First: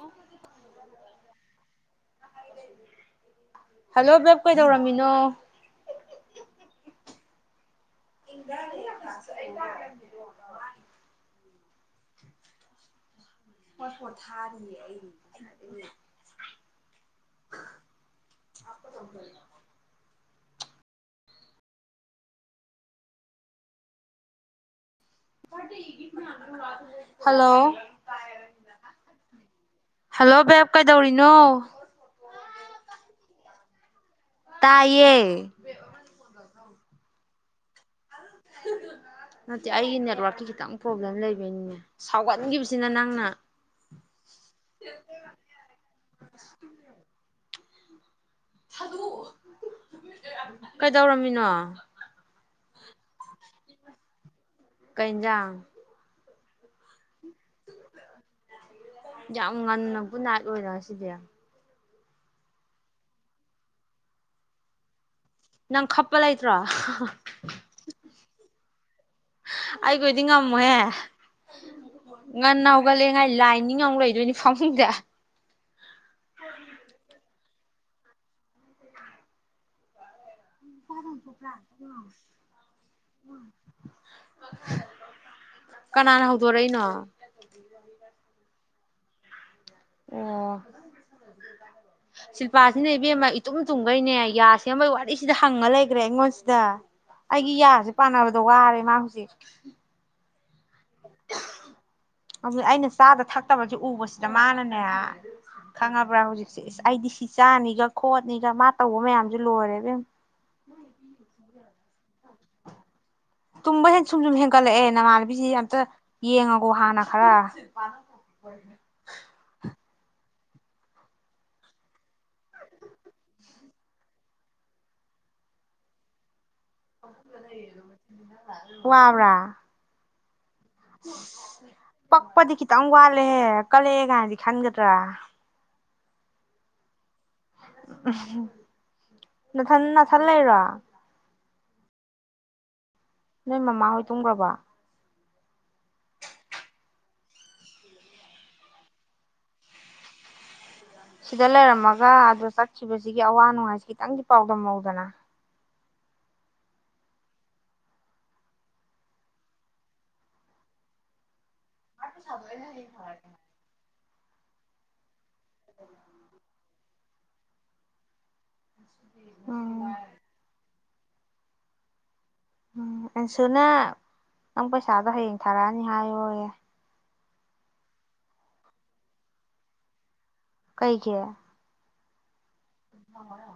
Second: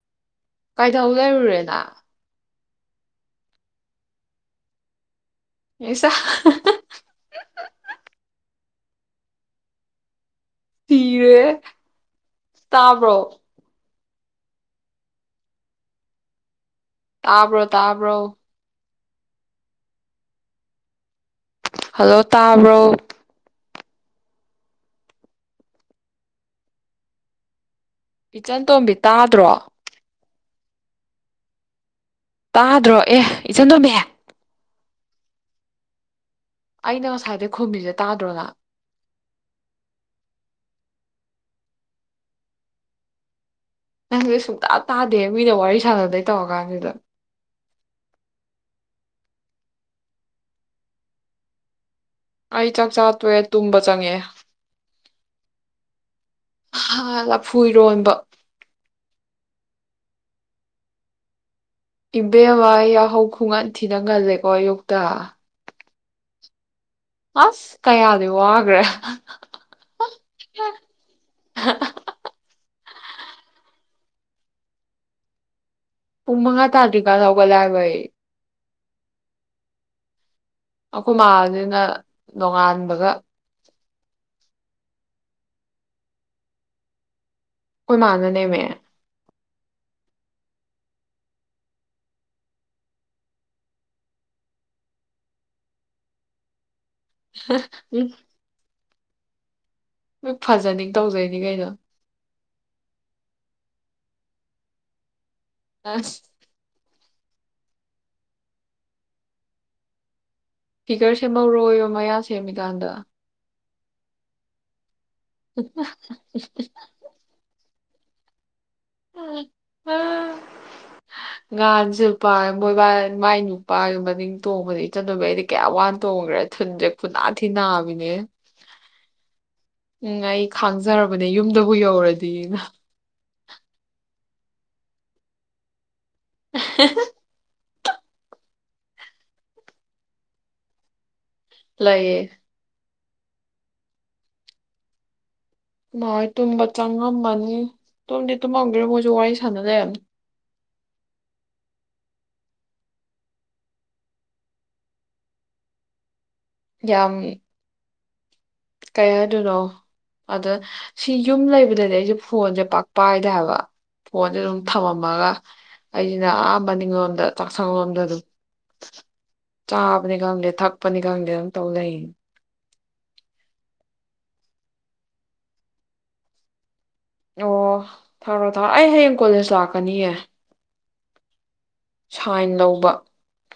ꯑꯣ ꯀꯥꯏꯊꯧ ꯂꯩꯔꯨꯔꯦꯅ ꯍꯜꯂꯣ ꯕꯦꯞ ꯀꯩꯗꯧꯔꯝꯃꯤꯅꯣ ꯏꯁꯥ ꯏ [inaudible] [unintelligible] ꯁꯤꯔꯦ ꯇꯥꯕ꯭ꯔꯣ ꯄ ꯄꯣꯠ ꯊꯥꯔꯤꯌꯦ ꯑꯩꯗꯤꯅꯦ ꯇꯥꯕ꯭ꯔꯣ ꯇꯥꯕ꯭ꯔꯣ [inaudible] [unintelligible] ꯍꯜꯂꯣ ꯇꯥꯕ꯭ꯔꯣ ꯍꯜꯂꯣ ꯏꯆꯟ ꯇꯣꯝꯕꯤ ꯇꯥꯗ꯭ꯔꯣ ꯂꯣꯕꯦꯕ ꯀꯥꯏꯗꯧꯔꯤꯅꯣ ꯇꯥꯗ꯭ꯔꯣ ꯑꯦ ꯏꯆꯟꯇꯣꯝꯕꯤ ꯇꯥꯏꯌꯦ ꯑꯩꯅ ꯉꯁꯥꯥꯏꯗꯩꯩ ꯈꯨꯝꯃꯤꯖꯦ ꯅꯠꯇꯦ ꯑꯩꯒꯤ ꯅꯦꯠꯋꯥꯔꯛꯀꯤ ꯈꯤꯇꯪ ꯄ꯭ꯔꯣꯕ꯭ꯂꯦꯝ ꯂꯩꯕ ꯅꯦ ꯁꯥꯎꯒꯟꯈꯤꯕꯁꯤꯅ ꯅꯪꯅ ꯅꯪꯁꯦ ꯁꯨꯡꯇꯥ ꯇꯥꯗꯦ ꯃꯤꯅ ꯋꯥꯔꯤ ꯁꯥꯟꯅꯗꯩ ꯇꯧꯔ ꯀꯥꯟꯁꯤꯗ ꯀꯩꯗꯧꯔꯝꯃꯤꯅꯣ ꯑꯩ ꯆꯥꯛ ꯆꯥ ꯇꯣꯛꯑꯦ ꯇꯨꯝꯕ ꯆꯪꯉꯛꯑꯦ ꯀꯩꯏꯟꯖꯥꯡ ꯂꯐꯨꯏꯔꯣꯟꯕ ꯌꯥꯝ ꯉꯟꯅ ꯒꯨꯗꯅꯥꯏꯠ ꯑꯣꯏꯅ ꯉꯁꯤꯗꯤ ꯏꯕꯦꯝꯃ ꯌꯥꯍꯧ ꯈꯨꯉꯟ ꯊꯤꯅ ꯉꯜꯂꯦꯀꯣ ꯑꯌꯨꯛꯇ ꯅꯪ ꯈꯞꯄ ꯂꯩꯇ꯭ꯔꯣ ꯑꯁ ꯀꯌꯥꯗꯤ ꯋꯥꯒ꯭ꯔꯦ ꯑꯩꯒ ꯑꯣꯢꯗꯤ ꯉꯝꯃꯣꯏꯍꯦ ꯉꯟꯅ ꯍꯧꯒꯠꯂꯦ ꯉꯥꯏ ꯂꯥꯏ ꯅꯤꯡꯉ ꯑꯃꯨꯛ ꯂꯩ ꯑꯗꯨꯅꯤ ꯐꯪꯃꯨꯡꯗ ꯄꯨꯡ ꯃꯉꯥ ꯇꯥꯔꯤꯀꯥꯟꯗ ꯂꯦ ꯍꯥꯏꯕ ꯑꯩ ꯑꯩꯈꯣꯏ ꯔ ꯃꯥꯁꯤꯅ ꯆ꯭ꯔꯥ ꯅꯣꯡꯉꯥꯟꯕꯒ ꯎ [inaudible] [unintelligible] [unintelligible] ꯀꯅꯥꯅ ꯍꯧꯗꯣꯔꯛꯏꯅꯣ ꯑꯈꯣꯢ ꯃꯅꯥꯅꯦꯃꯦ ꯑꯣ ꯁꯤꯜꯄꯥꯁꯤꯅ ꯏꯕꯦꯝꯃ ꯏꯇꯨꯝ ꯇꯨꯝꯈꯩꯅꯦ ꯌꯥꯁꯦꯝꯕꯩ ꯋꯥꯔꯤꯁꯤꯗ ꯍꯪꯉꯥ ꯂꯩꯈ꯭ꯔꯦ ꯑꯩꯉꯣꯟꯁꯤꯗ ꯑꯩꯒꯤ ꯌꯥꯁꯦ ꯎꯝ ꯄꯥꯟꯅꯕꯗ ꯋꯥꯔꯦ ꯃꯥ ꯇꯦ ꯎꯝ ꯑꯗꯨ ꯑꯩꯅ ꯆꯥꯗ ꯊꯛꯇꯕꯒꯤ ꯎꯕꯕꯁꯤꯗ ꯃꯥꯅꯅꯦ ꯑꯁ ꯈꯪꯉꯕ꯭ꯔꯥ ꯍꯧꯖꯤꯛꯁꯦ ꯏꯁ ꯑꯩꯗꯤ ꯐꯤꯆꯥꯅꯤꯒ ꯈꯣꯠꯅꯤꯒ ꯃꯥ ꯇꯧꯕ ꯃꯌꯥꯝꯁꯨ ꯂꯣꯏꯔꯦꯕꯦꯝ ꯐꯤꯒꯔ ꯁꯦꯝꯍꯧꯔꯣꯏꯔꯣ ꯃꯌꯥ ꯁꯦꯝꯃꯤꯀꯥꯟꯗ ꯇꯨꯝꯃ ꯍ ꯁꯨꯝ ꯁꯨꯝ ꯍꯡꯂ ꯑꯦ ꯅ ꯃꯥ ꯍꯥꯏꯕꯤꯁꯤ ꯑꯝꯇ ꯌꯦꯡꯉꯀꯣ ꯍꯥꯟꯅ ꯈꯔ ꯋꯥꯔ ꯇ ꯎꯝ ꯎ ꯉꯥꯟꯁꯨꯦ ꯅꯨꯄꯥ ꯃꯣꯏ ꯃꯥꯏ ꯅꯨꯄꯥ ꯃꯅꯤꯡ ꯇꯣꯡꯕꯗꯤ ꯏꯆꯟꯗꯕꯤ ꯑꯩꯗꯤ ꯀꯌꯥ ꯋꯥꯅ ꯇꯣꯡꯉꯈ꯭ꯔꯦ ꯊꯟꯖꯈꯣꯅꯥ ꯊ ꯅꯥꯅꯦ ꯋꯥꯕ꯭ꯔꯥ ꯎꯝ ꯑꯩ ꯈꯥꯡꯖꯔꯕꯅꯦ ꯌꯨꯝꯗꯕꯨ ꯌꯧꯔꯗꯤꯅ ꯀꯦ ꯀꯂꯦꯒꯗꯤ ꯈꯥꯟꯒꯗ꯭ꯔꯥ [unintelligible] ꯅꯊ ꯅꯊꯜ ꯂꯩꯔ ꯂꯩꯑꯌꯦ ꯅꯣꯏ ꯃꯃꯥ ꯍꯣꯏ ꯇꯨꯝꯈ꯭ꯔꯕ ꯃꯥꯣꯏ ꯇꯨꯝꯕ ꯆꯪꯉꯝꯃꯅꯤ ꯇꯨꯝꯗꯤ ꯇꯨꯝꯍꯧꯗꯔꯣ ꯃꯣꯏꯁꯨ ꯋꯥꯔꯤ ꯁꯥꯟꯅꯖꯩ ꯁꯤꯗ ꯂꯩꯔꯝꯃꯒ ꯑꯗꯨꯗꯣ ꯆꯠꯈꯤꯕꯁꯤꯒꯤ ꯑꯋꯥ ꯅꯨꯡꯉꯥꯏꯁꯤ ꯈꯤꯇꯪꯗꯤ ꯄꯥꯎꯗꯝꯍꯧꯗꯅ ꯌꯥꯝꯏ ꯀꯌꯥꯗꯣꯏꯅꯣ ꯑꯗ ꯁꯤ ꯌꯨꯝ ꯂꯩꯕ ꯗꯗꯤ ꯑꯩꯁꯦ ꯐꯣꯟꯁꯦ ꯄꯥꯛꯄ ꯍꯥꯏꯗ ꯍꯥꯏꯕ ꯐꯣꯟꯁꯦ ꯑꯗꯨꯝ ꯊꯝꯃꯝꯃꯒ ꯑꯩꯟ ꯑꯝꯕꯅꯤꯉ ꯆꯥꯛꯁꯥꯡꯣꯝꯗ ꯑꯗꯨꯝ ꯎꯝ ꯆꯥꯕ ꯅꯤ ꯈꯗ ꯊꯛ ꯄꯅꯤ ꯀꯒꯦ ꯇꯧ ꯂꯩ ꯎꯝ ꯑꯟꯁꯨꯅ ꯅꯪ ꯄꯩꯁꯥꯗꯣ ꯍꯌꯦꯡ ꯊꯥꯔꯛꯑꯅꯤ ꯍꯥꯏꯌꯣꯌꯦꯦ ꯑꯣ ꯊꯥꯔꯣꯑꯣ ꯊꯥꯔꯑꯣ ꯑꯩ ꯍꯌꯦꯡ ꯀꯣꯂꯦꯖ ꯂꯥꯛꯀꯅꯤꯌꯦ ꯀꯩ ꯀꯦ ꯁꯥꯏꯗꯧ ꯑꯗꯨꯣ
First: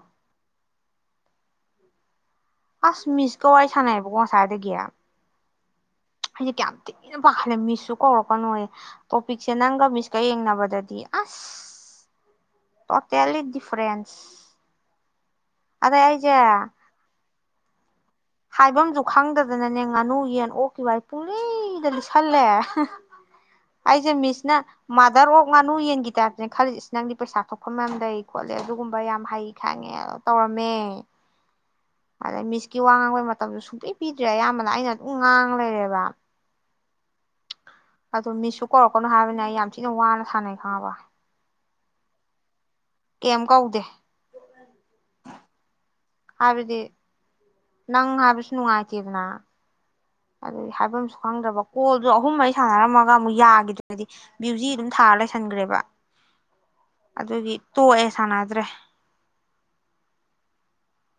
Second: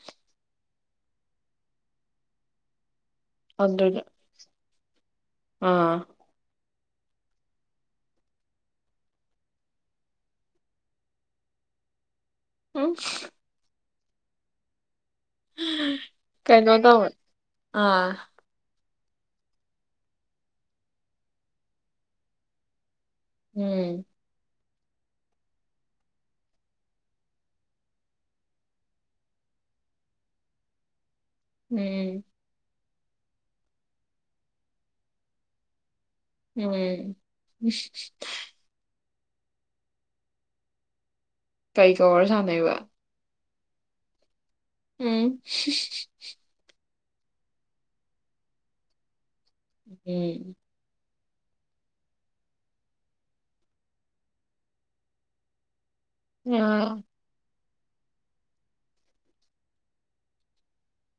ꯑꯁ ꯃꯤꯁꯀꯧ ꯋꯥꯔꯤ ꯑꯗꯨꯗ ꯁꯥꯟꯅꯕꯀꯣ ꯉꯁꯥꯏꯗꯒꯦꯌꯥ ꯑꯥ ꯑꯩꯁꯦ ꯀꯌꯥꯝ ꯊꯤꯅ ꯄꯥꯈꯜꯂꯦ ꯃꯤꯁꯁꯨ ꯀꯧꯔꯛꯀꯅꯣꯌꯦ ꯇꯣꯄꯤꯛꯁꯦ ꯅꯪꯒ ꯃꯤꯁꯀ ꯌꯦꯡꯅꯕꯗꯗꯤ ꯑꯁ ꯎꯝ ꯇꯣꯠꯇ ꯑ ꯗꯤꯐꯔꯦꯟꯁ ꯑꯗ ꯑꯩꯖꯦ ꯀꯩꯅꯣ ꯇꯧꯋꯦ ꯑꯥ ꯍꯥꯏꯐꯝꯁꯨ ꯈꯪꯗꯗꯅꯅꯦ ꯉꯥꯅꯨ ꯌꯦꯟ ꯑꯣꯛꯈꯤꯕ ꯑꯩ ꯄꯨꯡꯂꯤꯗ ꯂꯤꯠꯁꯜꯂꯦ ꯎꯝ ꯑꯩꯁꯦ ꯃꯤꯁ ꯅ ꯃꯥꯗꯔ ꯑꯣꯐ ꯉꯥꯅꯨ ꯌꯦꯟꯒꯤ ꯇꯥꯏꯞꯇꯅꯦ ꯈꯜꯂꯤꯁ ꯅꯪꯗꯤ ꯄꯩꯁꯥ ꯊꯣꯛꯄ ꯉꯝꯗꯩ ꯈꯣꯠꯂꯦ ꯑꯗꯨꯒꯨꯝꯕ ꯌꯥꯝ ꯍꯩ ꯈꯪꯉꯦ ꯑ ꯇꯧꯔꯝꯃꯦ ꯎꯝ ꯀ ꯃꯇꯝꯗꯨ ꯁꯨꯡꯛꯇꯩ ꯄꯤꯗ꯭ꯔꯦ ꯑꯌꯥꯝꯕꯅ ꯑꯩꯅ ꯑꯗꯨꯝ ꯉꯥꯡ ꯂꯩꯔꯦꯕ ꯎꯝ ꯀꯅꯣ ꯍꯥꯏꯕꯅꯤꯅ ꯑꯩ ꯌꯥꯝ ꯊꯤꯅ ꯋꯥꯅ ꯁꯥꯟꯅꯩ ꯈꯪꯉꯕ ꯀꯩ ꯀꯧꯔ ꯁꯥꯟꯅꯩꯕ ꯀꯩꯝ ꯀꯧꯗꯦ ꯎꯝ ꯍꯥꯏꯕꯗꯤ ꯅꯪ ꯍꯥꯕꯁꯅꯨꯉꯥꯏꯇꯗꯅ ꯎꯝ ꯑꯗꯨꯗꯤ ꯍꯥꯏꯐꯝ ꯈꯪꯗ꯭ꯔꯕ ꯀꯣꯜꯗꯨꯣ ꯑꯍꯨꯝꯩ ꯁꯥꯟꯅꯔꯝꯃꯒ ꯑꯃꯨꯛ ꯌꯥꯈꯤꯗ꯭ꯔꯗꯤ ꯕ꯭ꯌꯨꯖꯤ ꯑꯗꯨꯝ ꯊꯥꯔ ꯂꯩꯁꯟꯈ꯭ꯔꯦꯕ ꯎꯝ ꯑꯗꯨꯒꯤ ꯇꯣꯛꯑꯦ ꯁꯥꯟꯅꯗ꯭ꯔꯦ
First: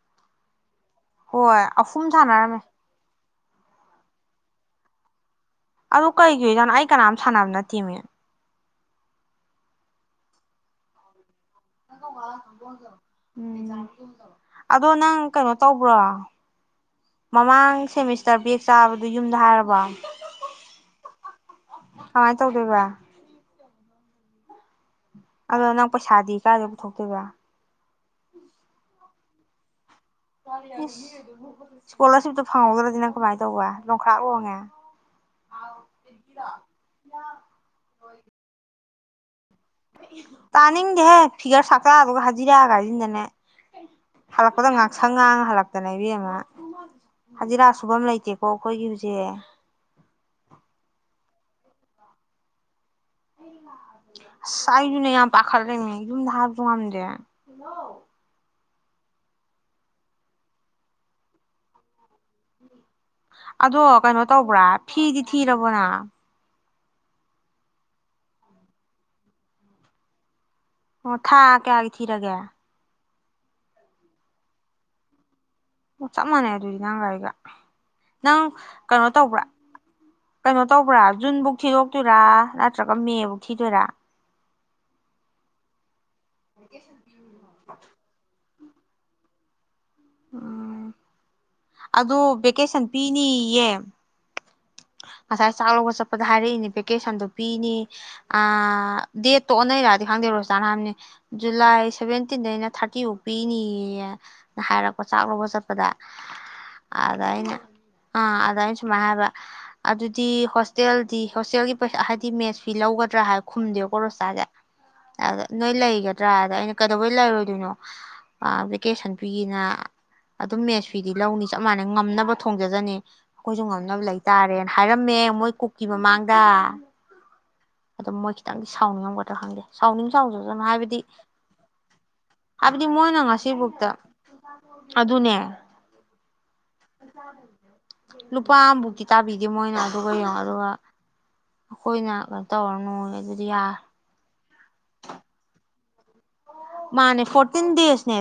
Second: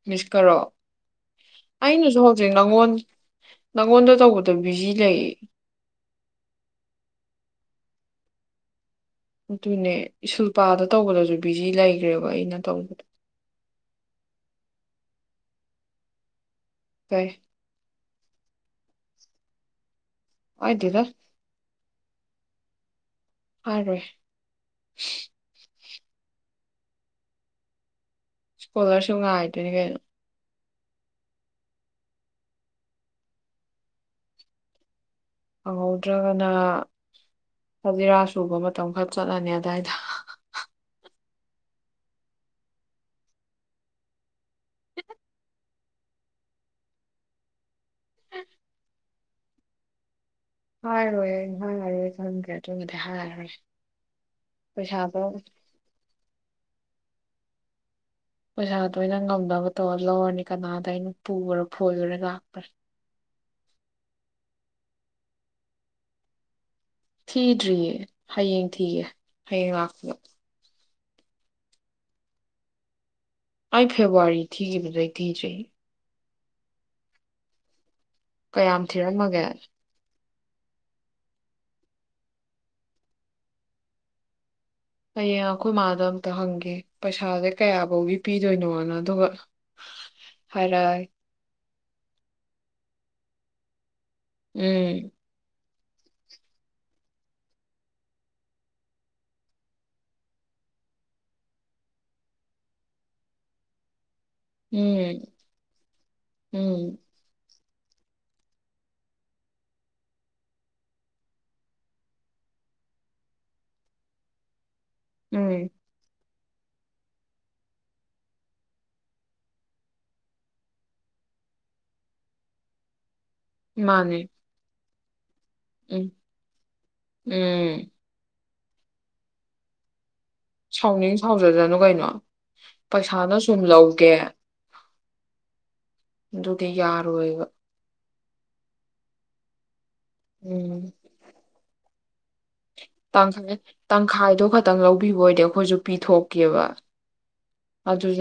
ꯃꯤꯁꯀꯣ ꯍꯣꯏ ꯑꯍꯨꯝ ꯁꯥꯟꯅꯔꯝꯃꯦ ꯅꯪꯉꯣꯟꯗ ꯇꯧꯕꯗ ꯕꯤꯖꯤ ꯂꯩ ꯑꯗꯨ ꯀꯩꯒꯤꯗꯠꯅꯣ ꯑꯩ ꯀꯅꯥꯝ ꯁꯥꯟꯅꯕꯅ ꯊꯤꯉ ꯑꯗꯨꯅꯦ ꯁꯨꯜꯄꯥꯗ ꯇꯧꯒꯗꯁꯨꯅꯦ ꯕꯤꯖꯤ ꯂꯩꯈ꯭ꯔꯦꯕ ꯑꯩꯅ ꯇꯧꯕꯗꯣ ꯎꯝ ꯑꯗꯣ ꯅꯪ ꯀꯩꯅꯣ ꯇꯧꯕ꯭ꯔꯣ ꯀꯩ ꯃꯃꯥꯡ ꯁꯤꯦꯃꯤꯁ ꯆꯥꯕꯦꯛ ꯆꯥꯕꯗꯨ ꯌꯨꯝꯗ ꯍꯥꯏꯔꯕ ꯑꯣꯏꯗꯤꯔ ꯀꯃꯥꯏꯅ ꯇꯧꯗꯣꯏꯕ ꯑꯔꯦ ꯑꯗꯣ ꯅꯪ ꯄꯩꯁꯥꯗꯤ ꯀꯥꯗ ꯄꯨꯊꯣꯛꯇꯣꯏꯗ꯭ꯔꯥ ꯁꯀꯣꯂꯔꯁꯤꯤꯞꯥꯏꯇ ꯀ ꯏꯁ ꯏꯁꯀꯣꯂꯥꯔꯁꯤꯞꯇꯣ ꯐꯪꯍꯧꯗ꯭ꯔꯗꯤꯅ ꯀꯃꯥꯏꯅ ꯇꯧꯕ ꯂꯣꯡꯈꯔꯥꯛ ꯂꯣꯡꯉꯦ ꯐꯪꯍꯧꯗ꯭ꯔꯒꯅ ꯐꯖꯤꯔꯥ ꯁꯨꯕ ꯃꯇꯝ ꯇꯇꯨꯈꯛ ꯆꯠꯂꯅꯤꯅ ꯇꯥꯅꯤꯡꯒꯦꯍꯦ ꯐꯤꯒꯔ ꯁꯥꯛꯇꯥꯛ ꯑꯗꯨꯒ ꯍꯖꯤꯔꯥ ꯀꯥꯏꯁꯤꯗꯅꯦ ꯍꯜꯂꯛꯄꯗ ꯉꯥꯡꯁꯪ ꯉꯥꯡ ꯍꯜꯂꯛꯇꯅ ꯏꯕꯤ ꯑꯃ ꯍꯖꯤꯔꯥ ꯁꯨꯐꯝ ꯂꯩꯇꯦꯀꯣ ꯑꯩꯈꯣꯏꯒꯤ ꯍꯧꯖꯤꯛ ꯍ ꯍꯣꯏ ꯍ ꯊꯒꯦ ꯁꯥꯏꯁꯨꯅ ꯄꯩꯁꯥꯗꯣ ꯌꯥꯝ ꯄꯥꯈꯔꯔꯦ ꯌꯨꯝ ꯊꯔ ꯇꯗꯦ ꯍꯜꯂꯣ ꯄꯩꯁꯥꯗꯣ ꯑꯩꯅ ꯉꯝꯗꯅꯕ ꯇꯧꯔ ꯂꯧꯔꯅꯤ ꯀꯅꯥꯗ ꯑꯩꯅ ꯄꯨꯈꯔꯣ ꯐꯣꯏꯈꯔꯦ ꯂꯥꯛꯄꯁꯦ ꯑꯗꯣ ꯀꯩꯅꯣ ꯇꯧꯕ꯭ꯔꯥ ꯐꯤꯗꯤ ꯊꯤꯔꯕꯣꯅ ꯊꯤꯗ꯭ꯔꯤꯌꯦ ꯍꯌꯦꯡ ꯊꯤꯒꯦ ꯍꯌꯦꯡ ꯂꯥꯛꯄꯗ ꯑꯣ ꯊꯥ ꯀꯌꯥꯒꯤ ꯊꯤꯔꯒꯦ ꯑꯩ ꯐꯦꯕꯋꯥꯔꯤ ꯊꯤꯈꯤꯕꯗꯏ ꯊꯤꯗ꯭ꯔꯤ ꯑꯣ ꯆꯞ ꯃꯥꯟꯅꯩ ꯑꯗꯨꯗꯤ ꯅꯥꯡꯒꯒꯥꯥꯏꯒ ꯅꯪ ꯀꯌꯥꯝ ꯀꯩꯅꯣ ꯊꯤꯔꯝꯃꯒꯦ ꯇꯧꯕ꯭ꯔꯥ ꯀꯩꯅꯣ ꯇꯧꯕ꯭ꯔꯥ ꯖꯨꯟꯕꯨꯧ ꯊꯤꯗꯣꯛꯇꯣꯏꯔꯥ ꯅꯠꯇ꯭ꯔꯒ ꯃꯦꯕꯨꯧ ꯊꯤꯗꯣꯏꯔꯥ ꯀꯩ ꯑꯩꯈꯣꯏ ꯃꯥꯙꯕ ꯍꯪꯒꯦ ꯄꯩꯁꯥꯁꯦ ꯀꯌꯥ ꯐꯧꯒꯤ ꯄꯤ ꯀꯗꯩꯅꯣꯅ ꯑꯗꯨꯒ ꯍꯔꯣꯏ ꯑꯗꯨ ꯚꯦꯀꯦꯁꯟ ꯄꯤꯅꯤꯌꯦ ꯎꯝ ꯉꯁꯥꯏ ꯆꯥꯛ ꯂꯧꯕ ꯆꯠꯄꯗ ꯍꯥꯏꯔꯛꯏꯅꯦ ꯚꯦꯀꯦꯁꯟꯗꯣ ꯄꯤꯅꯤ ꯗꯦꯠꯇꯣ ꯑꯣꯟꯅꯩꯔꯗꯤ ꯈꯪꯗꯦꯔꯣ ꯆꯖꯥ ꯅꯍꯥꯟꯅꯦ ꯖꯨꯂꯥꯏ ꯁꯚꯦꯟꯇꯤꯟꯗꯩꯅ ꯊꯥꯔꯇꯤꯐꯧ ꯄꯤꯅꯤꯌꯦ ꯍꯥꯏꯔꯛꯄ ꯆꯥꯛ ꯎꯝ ꯂꯧꯕ ꯆꯠꯄꯗ ꯎꯝ ꯑꯗ ꯑꯩꯅ ꯑ ꯑꯅ ꯆꯨꯝꯃ ꯍꯥꯏꯕ ꯑꯗꯨꯗꯤ ꯍꯣꯁꯇꯦꯜꯗꯤ ꯍꯣꯁꯇꯦꯜꯒꯤ ꯄꯩꯁꯥ ꯍꯥꯏꯗꯤ ꯃꯦꯠꯁ ꯐꯤ ꯂꯧꯒꯗ꯭ꯔꯥ ꯍꯥꯏ ꯈꯨꯝꯗꯦꯕꯀꯣ ꯔꯣꯁꯥꯁꯦ ꯑ ꯎꯝ ꯅꯣꯏ ꯏꯂ ꯍꯒꯦ ꯅꯠꯇ꯭ꯔꯥꯗ ꯑꯩꯅ ꯀꯩꯗꯧꯕꯩ ꯂꯩꯔꯣꯏꯗꯣꯏꯅꯣ ꯚꯦꯀꯦꯁꯟ ꯐꯤꯅ ꯑꯗꯨꯝ ꯃꯦꯠꯁ ꯐꯤꯗꯤ ꯂꯧꯅꯤ ꯆꯞ ꯃꯥꯟꯅꯩ ꯉꯝꯅꯕ ꯊꯣꯡꯖꯗꯅꯤ ꯑꯩꯣꯏꯁꯨꯣꯡ ꯉꯝꯅ ꯂ ꯃꯥꯅꯦ ꯂꯩ ꯍꯥꯏꯔꯝꯃꯦ ꯃꯣꯏ ꯀꯛꯀꯤ ꯎꯝ ꯃꯃꯥꯡꯗ ꯎꯝ ꯑꯗꯨꯝ ꯃꯣꯏ ꯈꯤꯇꯪꯗꯤ ꯁꯥꯎꯅꯤꯡꯉꯒꯗꯥ ꯈꯪꯗꯦ ꯁꯥꯎꯅꯤꯡ ꯁꯥꯎꯖꯁꯅꯨ ꯍꯥꯏꯕꯗꯤ ꯁꯥꯎꯅꯤꯡ ꯁꯥꯎꯖꯗꯅꯨ ꯀꯩꯅꯣ ꯍꯥꯏꯕꯗꯤ ꯃꯣꯏꯅ ꯄꯩꯁꯥꯅ ꯁꯨꯝ ꯉꯁꯤꯕꯨꯛꯇ ꯂꯧꯒꯦ ꯑꯗꯨꯅꯦ ꯑꯗꯨꯗꯤ ꯌꯥꯔꯣꯏꯕ ꯂꯨꯄꯥꯑꯕꯨꯒꯤ ꯇꯥꯕꯤꯗꯤ ꯃꯣꯏ ꯅ ꯑꯗꯨꯒ ꯌꯥꯗꯕ ꯍꯣꯏꯅ ꯇꯥꯡ ꯇ ꯐꯥꯏꯗꯣ ꯈ ꯈꯤꯇ ꯂꯧꯕꯤꯕ ꯑꯣꯏꯗꯤ ꯑꯩꯈꯣꯏꯁꯨ ꯄꯤꯊꯣꯛ ꯃꯥꯅꯦ ꯐꯣꯔꯇꯤꯟ ꯗꯦꯖꯅꯦ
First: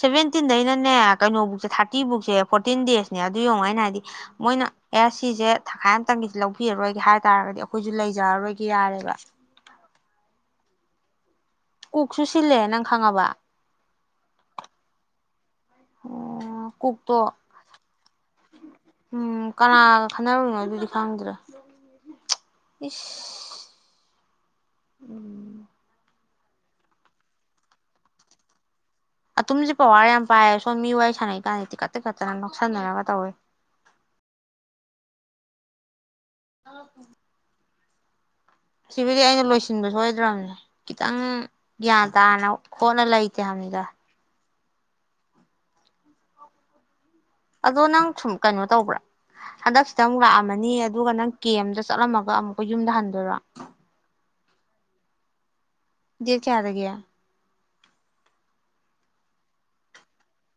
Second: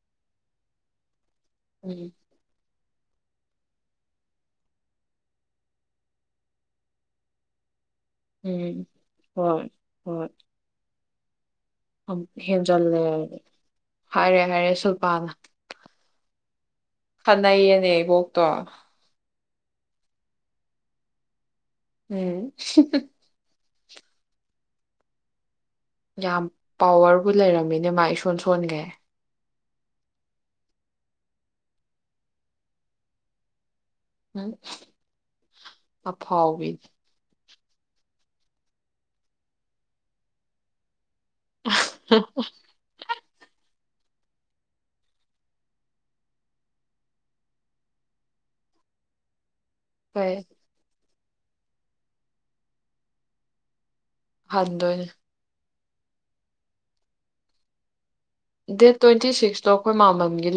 ꯁꯚꯦꯟ ꯇꯤꯟꯗꯩꯅ ꯅ ꯀꯩꯅꯣꯕꯨꯛꯁꯦ ꯊꯥꯔꯇ ꯎꯝ ꯕꯨꯛꯁꯦ ꯐꯣꯔ ꯐꯤꯞꯇꯤꯟ ꯗꯦꯖꯅꯦ ꯑꯗꯨ ꯌꯦꯡꯉ ꯑꯩꯅ ꯍꯥꯏꯗꯤ ꯃꯣꯏꯅ ꯑꯦ ꯁꯤꯁꯦ ꯊꯈꯥꯏ ꯑꯃꯇꯪꯒꯤꯁ ꯂꯧꯕꯤꯔꯔꯣꯏꯒꯦ ꯍꯥꯏ ꯇꯔꯒꯗꯤ ꯑꯩ ꯑꯩꯈꯣꯏꯁꯨ ꯂꯩꯖꯔꯔꯣꯏꯒ ꯎꯝ ꯌꯥꯔꯦꯕ ꯍꯣꯏ ꯀꯨꯛꯁꯨ ꯁꯤꯜꯂꯦ ꯅꯪ ꯍꯦꯟꯖꯤꯜꯂꯦ ꯈꯪꯉꯕ ꯍꯥꯏꯔꯦ ꯍꯥꯏꯔꯦ ꯁꯨꯜꯄꯥꯥꯟꯅ ꯑꯣ ꯀꯨꯛꯇꯣ ꯀꯅꯥꯏ ꯌꯦꯅꯦ ꯏꯕꯣ ꯇ ꯎꯝ ꯀꯅꯥꯒ ꯈꯟꯅꯔꯨꯅꯣ ꯑꯗꯨꯗꯤ ꯈꯪꯗ꯭ꯔꯥ ꯎꯝ ꯎꯝ ꯌꯥꯝ ꯄꯋꯔꯕꯨ ꯂꯩꯔꯝꯃꯤꯅꯦ ꯃꯥ ꯏꯁꯣꯟ ꯁꯣꯟꯒꯦ ꯑꯇꯨꯝꯁ ꯄꯋꯥꯔ ꯌꯥꯝ ꯄꯥꯏꯌꯦ ꯁꯣꯝ ꯃꯤ ꯋꯥꯔꯤ ꯁꯥꯟꯅꯩ ꯀꯥꯟꯗꯗꯤꯤ ꯀꯠꯇ ꯀꯠꯇꯅ ꯅꯧꯁꯤꯟꯅꯔꯒ ꯇꯧꯋꯦ ꯎꯝ ꯑꯐꯥꯎꯕꯤꯗꯤ ꯁꯤꯕꯨꯗꯤ ꯑꯩꯅ ꯂꯣꯏꯁꯤꯟꯕ ꯁꯣꯏꯗ꯭ꯔꯕꯅꯦ ꯈꯤꯇꯪ ꯒ꯭ꯌꯥꯟ ꯇꯥꯅ ꯈꯣꯠꯅ ꯂꯩ ꯆꯝꯗ ꯑꯗꯣ ꯅꯪ ꯁꯨꯝ ꯀꯩꯅꯣ ꯇꯧꯕ꯭ꯔꯥ ꯍꯟꯗꯛꯁꯤꯗ ꯑꯃꯨꯛ ꯍꯣꯏ ꯂꯥꯛꯑꯝꯃꯅꯤ ꯑꯗꯨꯒ ꯅꯪ ꯀꯦ ꯑꯗ ꯆꯠꯂꯝꯃꯒ ꯑꯃꯨꯛꯀ ꯌꯨꯝꯗ ꯍꯟꯗꯣꯏꯔꯥ ꯍꯗꯅꯦ ꯌꯦ ꯀꯌꯥꯗꯒꯦ ꯗꯦꯠ ꯇ꯭ꯋꯦꯟꯇꯤ ꯁꯤꯛꯁꯇꯣ ꯑꯩꯈꯣꯏ ꯃꯥꯃꯝꯒꯤ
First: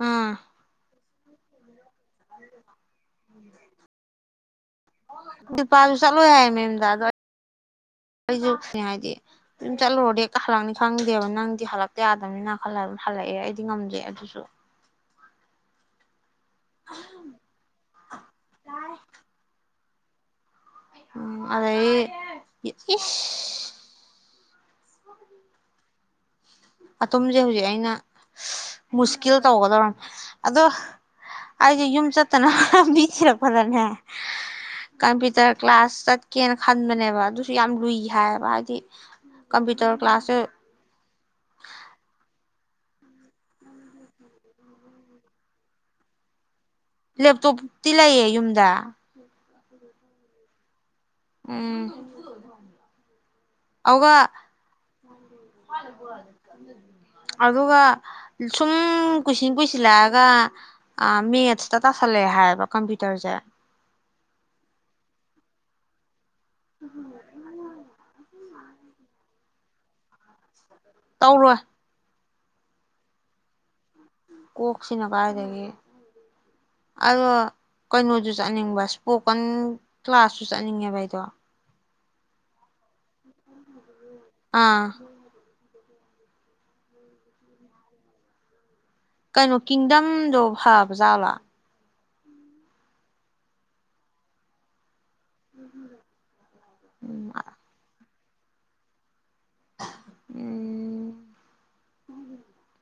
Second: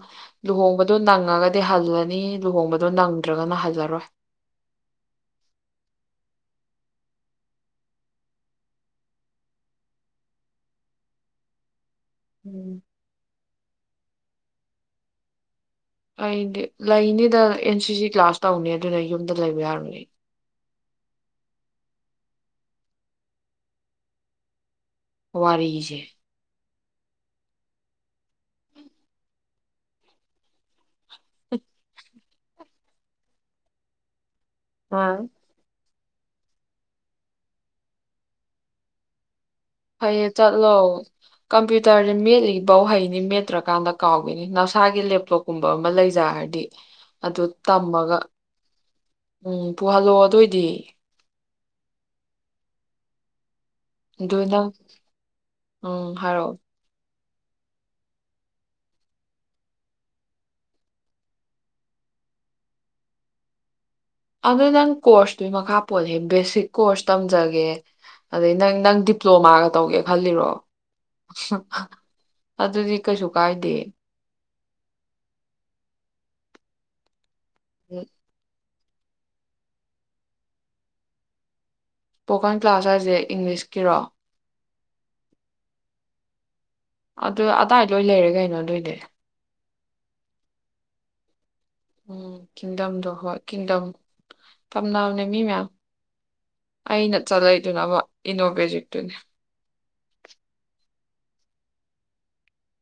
ꯑꯥ ꯑ ꯅꯪꯒꯥ ꯀꯗꯤ ꯍꯜꯋꯥ ꯅꯤ ꯂꯨꯍꯣꯡꯕꯗꯣ ꯅꯪ ꯅꯠꯇ꯭ꯔꯒꯅ ꯍꯥꯏꯖꯔꯣꯏ ꯅꯨꯄꯥꯁꯨ ꯆꯠꯂꯣꯏ ꯍꯥꯏ ꯃꯦꯝꯗ ꯑꯗꯣ ꯑꯩꯁꯨ ꯍꯥꯏꯗꯤ ꯑꯗꯨꯝ ꯆꯠꯂꯨꯔꯗꯤ ꯍꯜꯂꯛꯅꯤ ꯈꯪꯗꯦꯕ ꯅꯪꯗꯤ ꯍꯜꯂꯄ ꯌꯥꯗꯕꯅꯤꯅ ꯈꯜꯂ ꯎꯝ ꯍꯜꯂꯛꯑꯦ ꯑꯩꯗꯤ ꯉꯝꯗ꯭ꯔꯦ ꯑꯗꯨꯁꯨ [inaudible] ꯑꯩꯗꯤ ꯂꯩꯅꯤꯗ ꯑꯦꯟ ꯁꯤ ꯁꯤ ꯀ꯭ꯂꯥꯁ ꯇꯧꯅꯤ ꯑꯗꯨꯅ ꯌꯨꯝꯗ ꯂꯩꯕ ꯌꯥꯔꯝꯒ [unintelligible] ꯎꯝ ꯑꯩ ꯏ ꯋꯥꯔꯖꯦ ꯑꯝꯁꯦ ꯍꯧꯖꯤꯛ ꯑꯩꯅ ꯃꯨꯁꯀꯤꯜ ꯇꯧꯒꯗꯧꯔꯅꯤ ꯑꯗꯣ ꯑꯩꯁꯦ ꯌꯨꯝ ꯆꯠꯇꯅ ꯂꯝꯕꯤ ꯊꯤꯔꯛꯄꯗꯅꯦ ꯑ ꯀꯝꯄ꯭ꯌꯨꯇꯔ ꯀ꯭ꯂꯥꯁ ꯆꯠꯀꯦꯅ ꯈꯟꯕꯅꯦꯕ ꯑꯗꯨꯁꯨ ꯌꯥꯝ ꯂꯨꯏ ꯍꯥꯏꯌꯦꯕ ꯍꯥꯏꯗꯤ ꯀꯝꯄ꯭ꯌꯨꯇꯔ ꯐꯩꯌꯦ ꯀ꯭ꯂꯥꯁꯁꯦ ꯆꯠꯂꯣ ꯀꯝꯄ꯭ꯌꯨꯇꯔꯁ ꯃꯦꯠꯂꯤꯕꯧ ꯍꯩꯅꯤ ꯃꯦꯠꯇ꯭ꯔꯀꯥꯟꯗ ꯀꯥꯎꯈꯤꯅꯤ ꯅꯁꯥꯒꯤ ꯂꯦꯞꯇꯣꯞꯀꯨꯝꯕ ꯑꯃ ꯂꯩꯖꯔꯗꯤ ꯑꯗꯨ ꯂꯦꯞꯇꯣꯞꯇꯤ ꯇꯝꯃꯒ ꯂꯩꯌꯦ ꯌꯨꯝꯗ ꯎꯝ ꯄꯨꯍꯜꯂꯣ ꯑꯗꯨꯏꯗꯤ ꯎꯝ ꯑꯗꯨꯒ ꯑꯗꯨꯅ ꯎꯝ ꯍꯥꯏꯔꯛꯑꯣ ꯑꯗꯨꯒ ꯁꯨꯝ ꯀꯨꯏꯁꯤꯡꯟ ꯀꯨꯏꯁꯤꯜꯂꯛꯑꯒ ꯃꯦꯠꯁꯇ ꯇꯥꯁꯜꯂꯛꯑꯦ ꯍꯥꯏꯌꯦꯕ ꯀꯝꯄ꯭ꯌꯨꯇꯔꯁꯦ ꯑꯗꯨ ꯅꯪ ꯀꯣꯔꯁꯇꯨꯒꯤ ꯃꯈꯥ ꯄꯣꯜꯂꯦꯍꯦ ꯕꯦꯁꯤꯛ ꯀꯣꯔꯁ ꯇꯝꯖꯒꯦ ꯑꯗꯩ ꯅꯪ ꯅꯪ ꯗꯤꯄ꯭ꯂꯣꯃꯥꯒ ꯇꯧꯒꯦ ꯈꯜꯂꯤꯔꯣ ꯇꯧꯔꯣꯏ ꯑꯗꯨꯗꯤ ꯀꯩꯁꯨ ꯀꯥꯏꯗꯦ ꯀꯣꯛꯁꯤꯅ ꯀꯥꯏꯗꯒꯤ ꯑꯗꯣ ꯀꯩꯅꯣꯗꯨ ꯆꯠꯅꯤꯡꯕꯁ ꯏꯁꯄꯣꯀꯟ ꯀ꯭ꯂꯥꯁꯁꯨ ꯆꯠꯅꯤꯡꯉꯦꯕ ꯑꯩꯗꯣ ꯏꯁꯄꯣꯀꯥꯟ ꯀ꯭ꯂꯥꯁ ꯍꯥꯏꯁꯦ ꯏꯪꯂꯤꯁꯀꯤꯔꯣ ꯑꯥ ꯑꯗꯨ ꯑꯗꯥꯏꯗ ꯂꯣꯏ ꯂꯩꯔꯦ ꯀꯩꯅꯣ ꯑꯗꯨꯏꯗꯤ ꯀꯩꯅꯣ ꯀꯤꯡꯗꯝꯗꯣ ꯐꯕꯖꯥꯠꯂ ꯎꯝ ꯀꯤꯡꯗꯝꯗꯣ ꯍꯣꯏ ꯀꯤꯡꯗꯝ ꯇꯝꯅꯕꯅꯦ ꯃꯤ ꯃꯌꯥꯝ ꯑꯩꯅ ꯎꯝ ꯆꯠꯂꯠꯏꯗꯨꯅ ꯑꯃꯥ ꯏꯅꯣꯕꯦꯖꯤꯛꯇꯨꯅꯦ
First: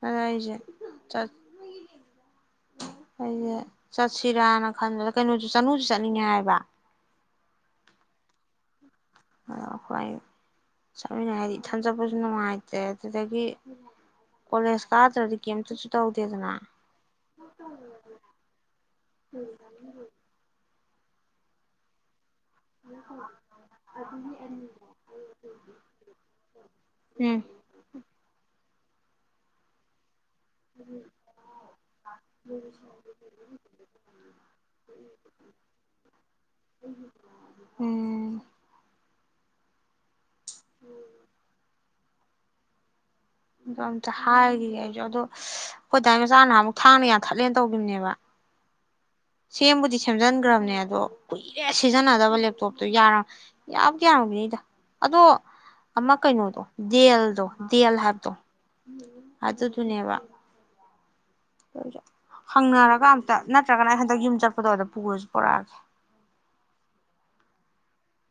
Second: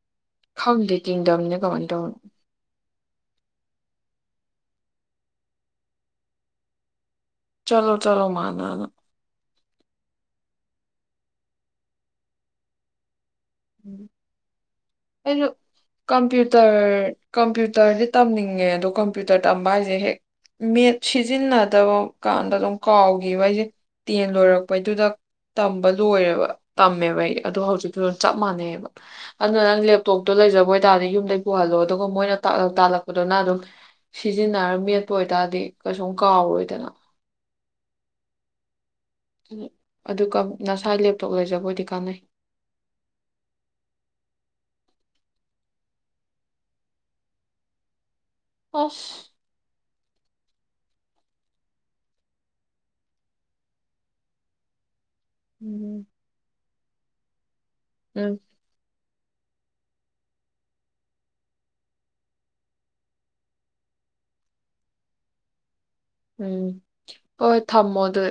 ꯎꯝ [inaudible] ꯈꯪꯗꯦ ꯀꯤꯡꯗꯝꯗꯤ ꯀꯃꯥꯏ ꯇꯧꯕꯅꯣ ꯑꯩꯁꯦ ꯆꯠꯁꯤꯔꯥꯅ ꯈꯟꯕꯗ ꯀꯩꯅꯣꯁꯨ ꯆꯅꯨꯁꯨ ꯆꯠꯅꯤꯡꯉꯦ ꯍꯥꯏꯕ ꯆꯂꯣ ꯆꯂꯣ ꯃꯅꯥꯅ ꯑꯗ ꯑꯩꯈꯣꯏ ꯆꯠꯃꯤꯟꯅꯥꯏ ꯍꯥꯏꯗꯤ ꯏꯊꯟ ꯆꯠꯄꯁꯨ ꯅꯨꯡꯉꯥꯏꯇꯦ ꯑꯗꯨꯗꯒꯤ ꯎꯝ ꯀꯣꯂꯦꯖ ꯀꯥꯗ꯭ꯔꯗꯤ ꯑꯩꯁꯨ ꯀꯩꯝꯇꯁꯨ ꯇꯧꯗꯦꯗꯅ ꯀꯝꯄ꯭ꯌꯨꯇꯔ ꯀꯝꯄ꯭ꯌꯨꯇꯔꯗꯤ ꯇꯝꯅꯤꯡꯉꯦ ꯑꯗꯣ ꯀꯝꯄ꯭ꯌꯨꯇꯔ ꯇꯝꯕ ꯍꯥꯏꯁꯦ ꯍꯦꯛ ꯃꯦꯠ ꯁꯤꯖꯤꯟꯅꯗꯕ ꯀꯥꯟꯗ ꯑꯗꯨꯝ ꯀꯥꯎꯈꯤꯕ ꯑꯩꯁꯦ ꯇꯦꯟ ꯂꯣꯏꯔꯛꯄꯩꯗꯨꯗ ꯇꯝꯕ ꯂꯣꯏꯔꯦꯕ ꯇꯝꯃꯦꯕ ꯑꯩ ꯎꯝ ꯑꯗꯨꯣ ꯍꯧꯖꯤꯛ ꯂꯣꯏꯅ ꯃꯅꯩꯕ ꯑꯗꯨꯅ ꯂꯦꯞ ꯇꯣꯞꯇꯣ ꯂꯩꯖꯕ ꯑꯣꯏꯇꯥꯔꯗꯤ ꯌꯨꯝꯗꯩ ꯄꯨꯍꯜꯂꯣ ꯑꯗꯨꯒ ꯃꯣꯏꯅ ꯇꯥꯛꯂꯛ ꯇꯥꯛꯜꯂꯛꯄꯗꯨꯅ ꯑꯗꯨꯝ ꯁꯤꯖꯤꯟꯅꯔꯒ ꯃꯦꯠꯄ ꯑꯣꯏꯇꯥꯔꯗꯤ ꯀꯩꯁꯨꯝ ꯀꯥꯎꯔꯣꯏꯗꯅ ꯎꯝ ꯎꯝ ꯑꯗꯨ ꯅꯁꯥꯥꯏ ꯂꯦꯞꯇꯣꯛ ꯂꯩꯖꯕꯣꯏꯗꯤ ꯆꯥꯅꯩ ꯑꯗ ꯑꯝꯇ ꯍꯥꯏꯔꯤꯌꯦ ꯑꯩꯁꯨ ꯑꯗꯣ ꯑꯩꯈꯣꯏꯗꯥꯏ ꯃꯆꯥ ꯅꯍꯥꯟ ꯑꯃꯨꯛ ꯊꯥꯡꯅ ꯌꯥꯟꯊꯠꯂꯦꯅ ꯇꯧꯈꯤꯕꯅꯦꯕ ꯑꯣꯐ ꯁꯦꯝꯕꯨꯗꯤ ꯁꯦꯝꯖꯤꯟꯈ꯭ꯔꯕꯅꯦ ꯑꯗꯣ ꯀꯨꯏꯔꯦ ꯁꯤꯖꯤꯟꯅꯗꯕ ꯂꯦꯞꯇꯣꯞꯇꯣ ꯌꯥꯔ ꯌꯥꯝꯗꯤ ꯌꯥꯔꯝꯃꯤꯅꯤꯗ ꯑꯗꯣ ꯎꯝ ꯑꯃ ꯀꯩꯅꯣꯗꯣ ꯦꯜꯗ ꯗꯌꯥꯜꯍꯔꯗꯣ ꯎꯝ ꯍꯥ ꯑꯗꯨ ꯇꯨ ꯅ ꯋꯥ ꯍꯪꯅꯔꯒ ꯑꯝꯇ ꯅꯠꯇ꯭ꯔꯒꯅ ꯑꯩ ꯍꯟꯗꯛ ꯌꯨꯝ ꯆꯠꯄꯗꯣꯗ ꯄꯨꯔꯁꯨ ꯄꯔꯛꯑꯒꯦ ꯎꯝ ꯑ ꯊꯃꯣ ꯑꯗꯨ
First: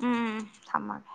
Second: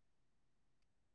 ꯎꯝ ꯊꯝꯃꯒꯦ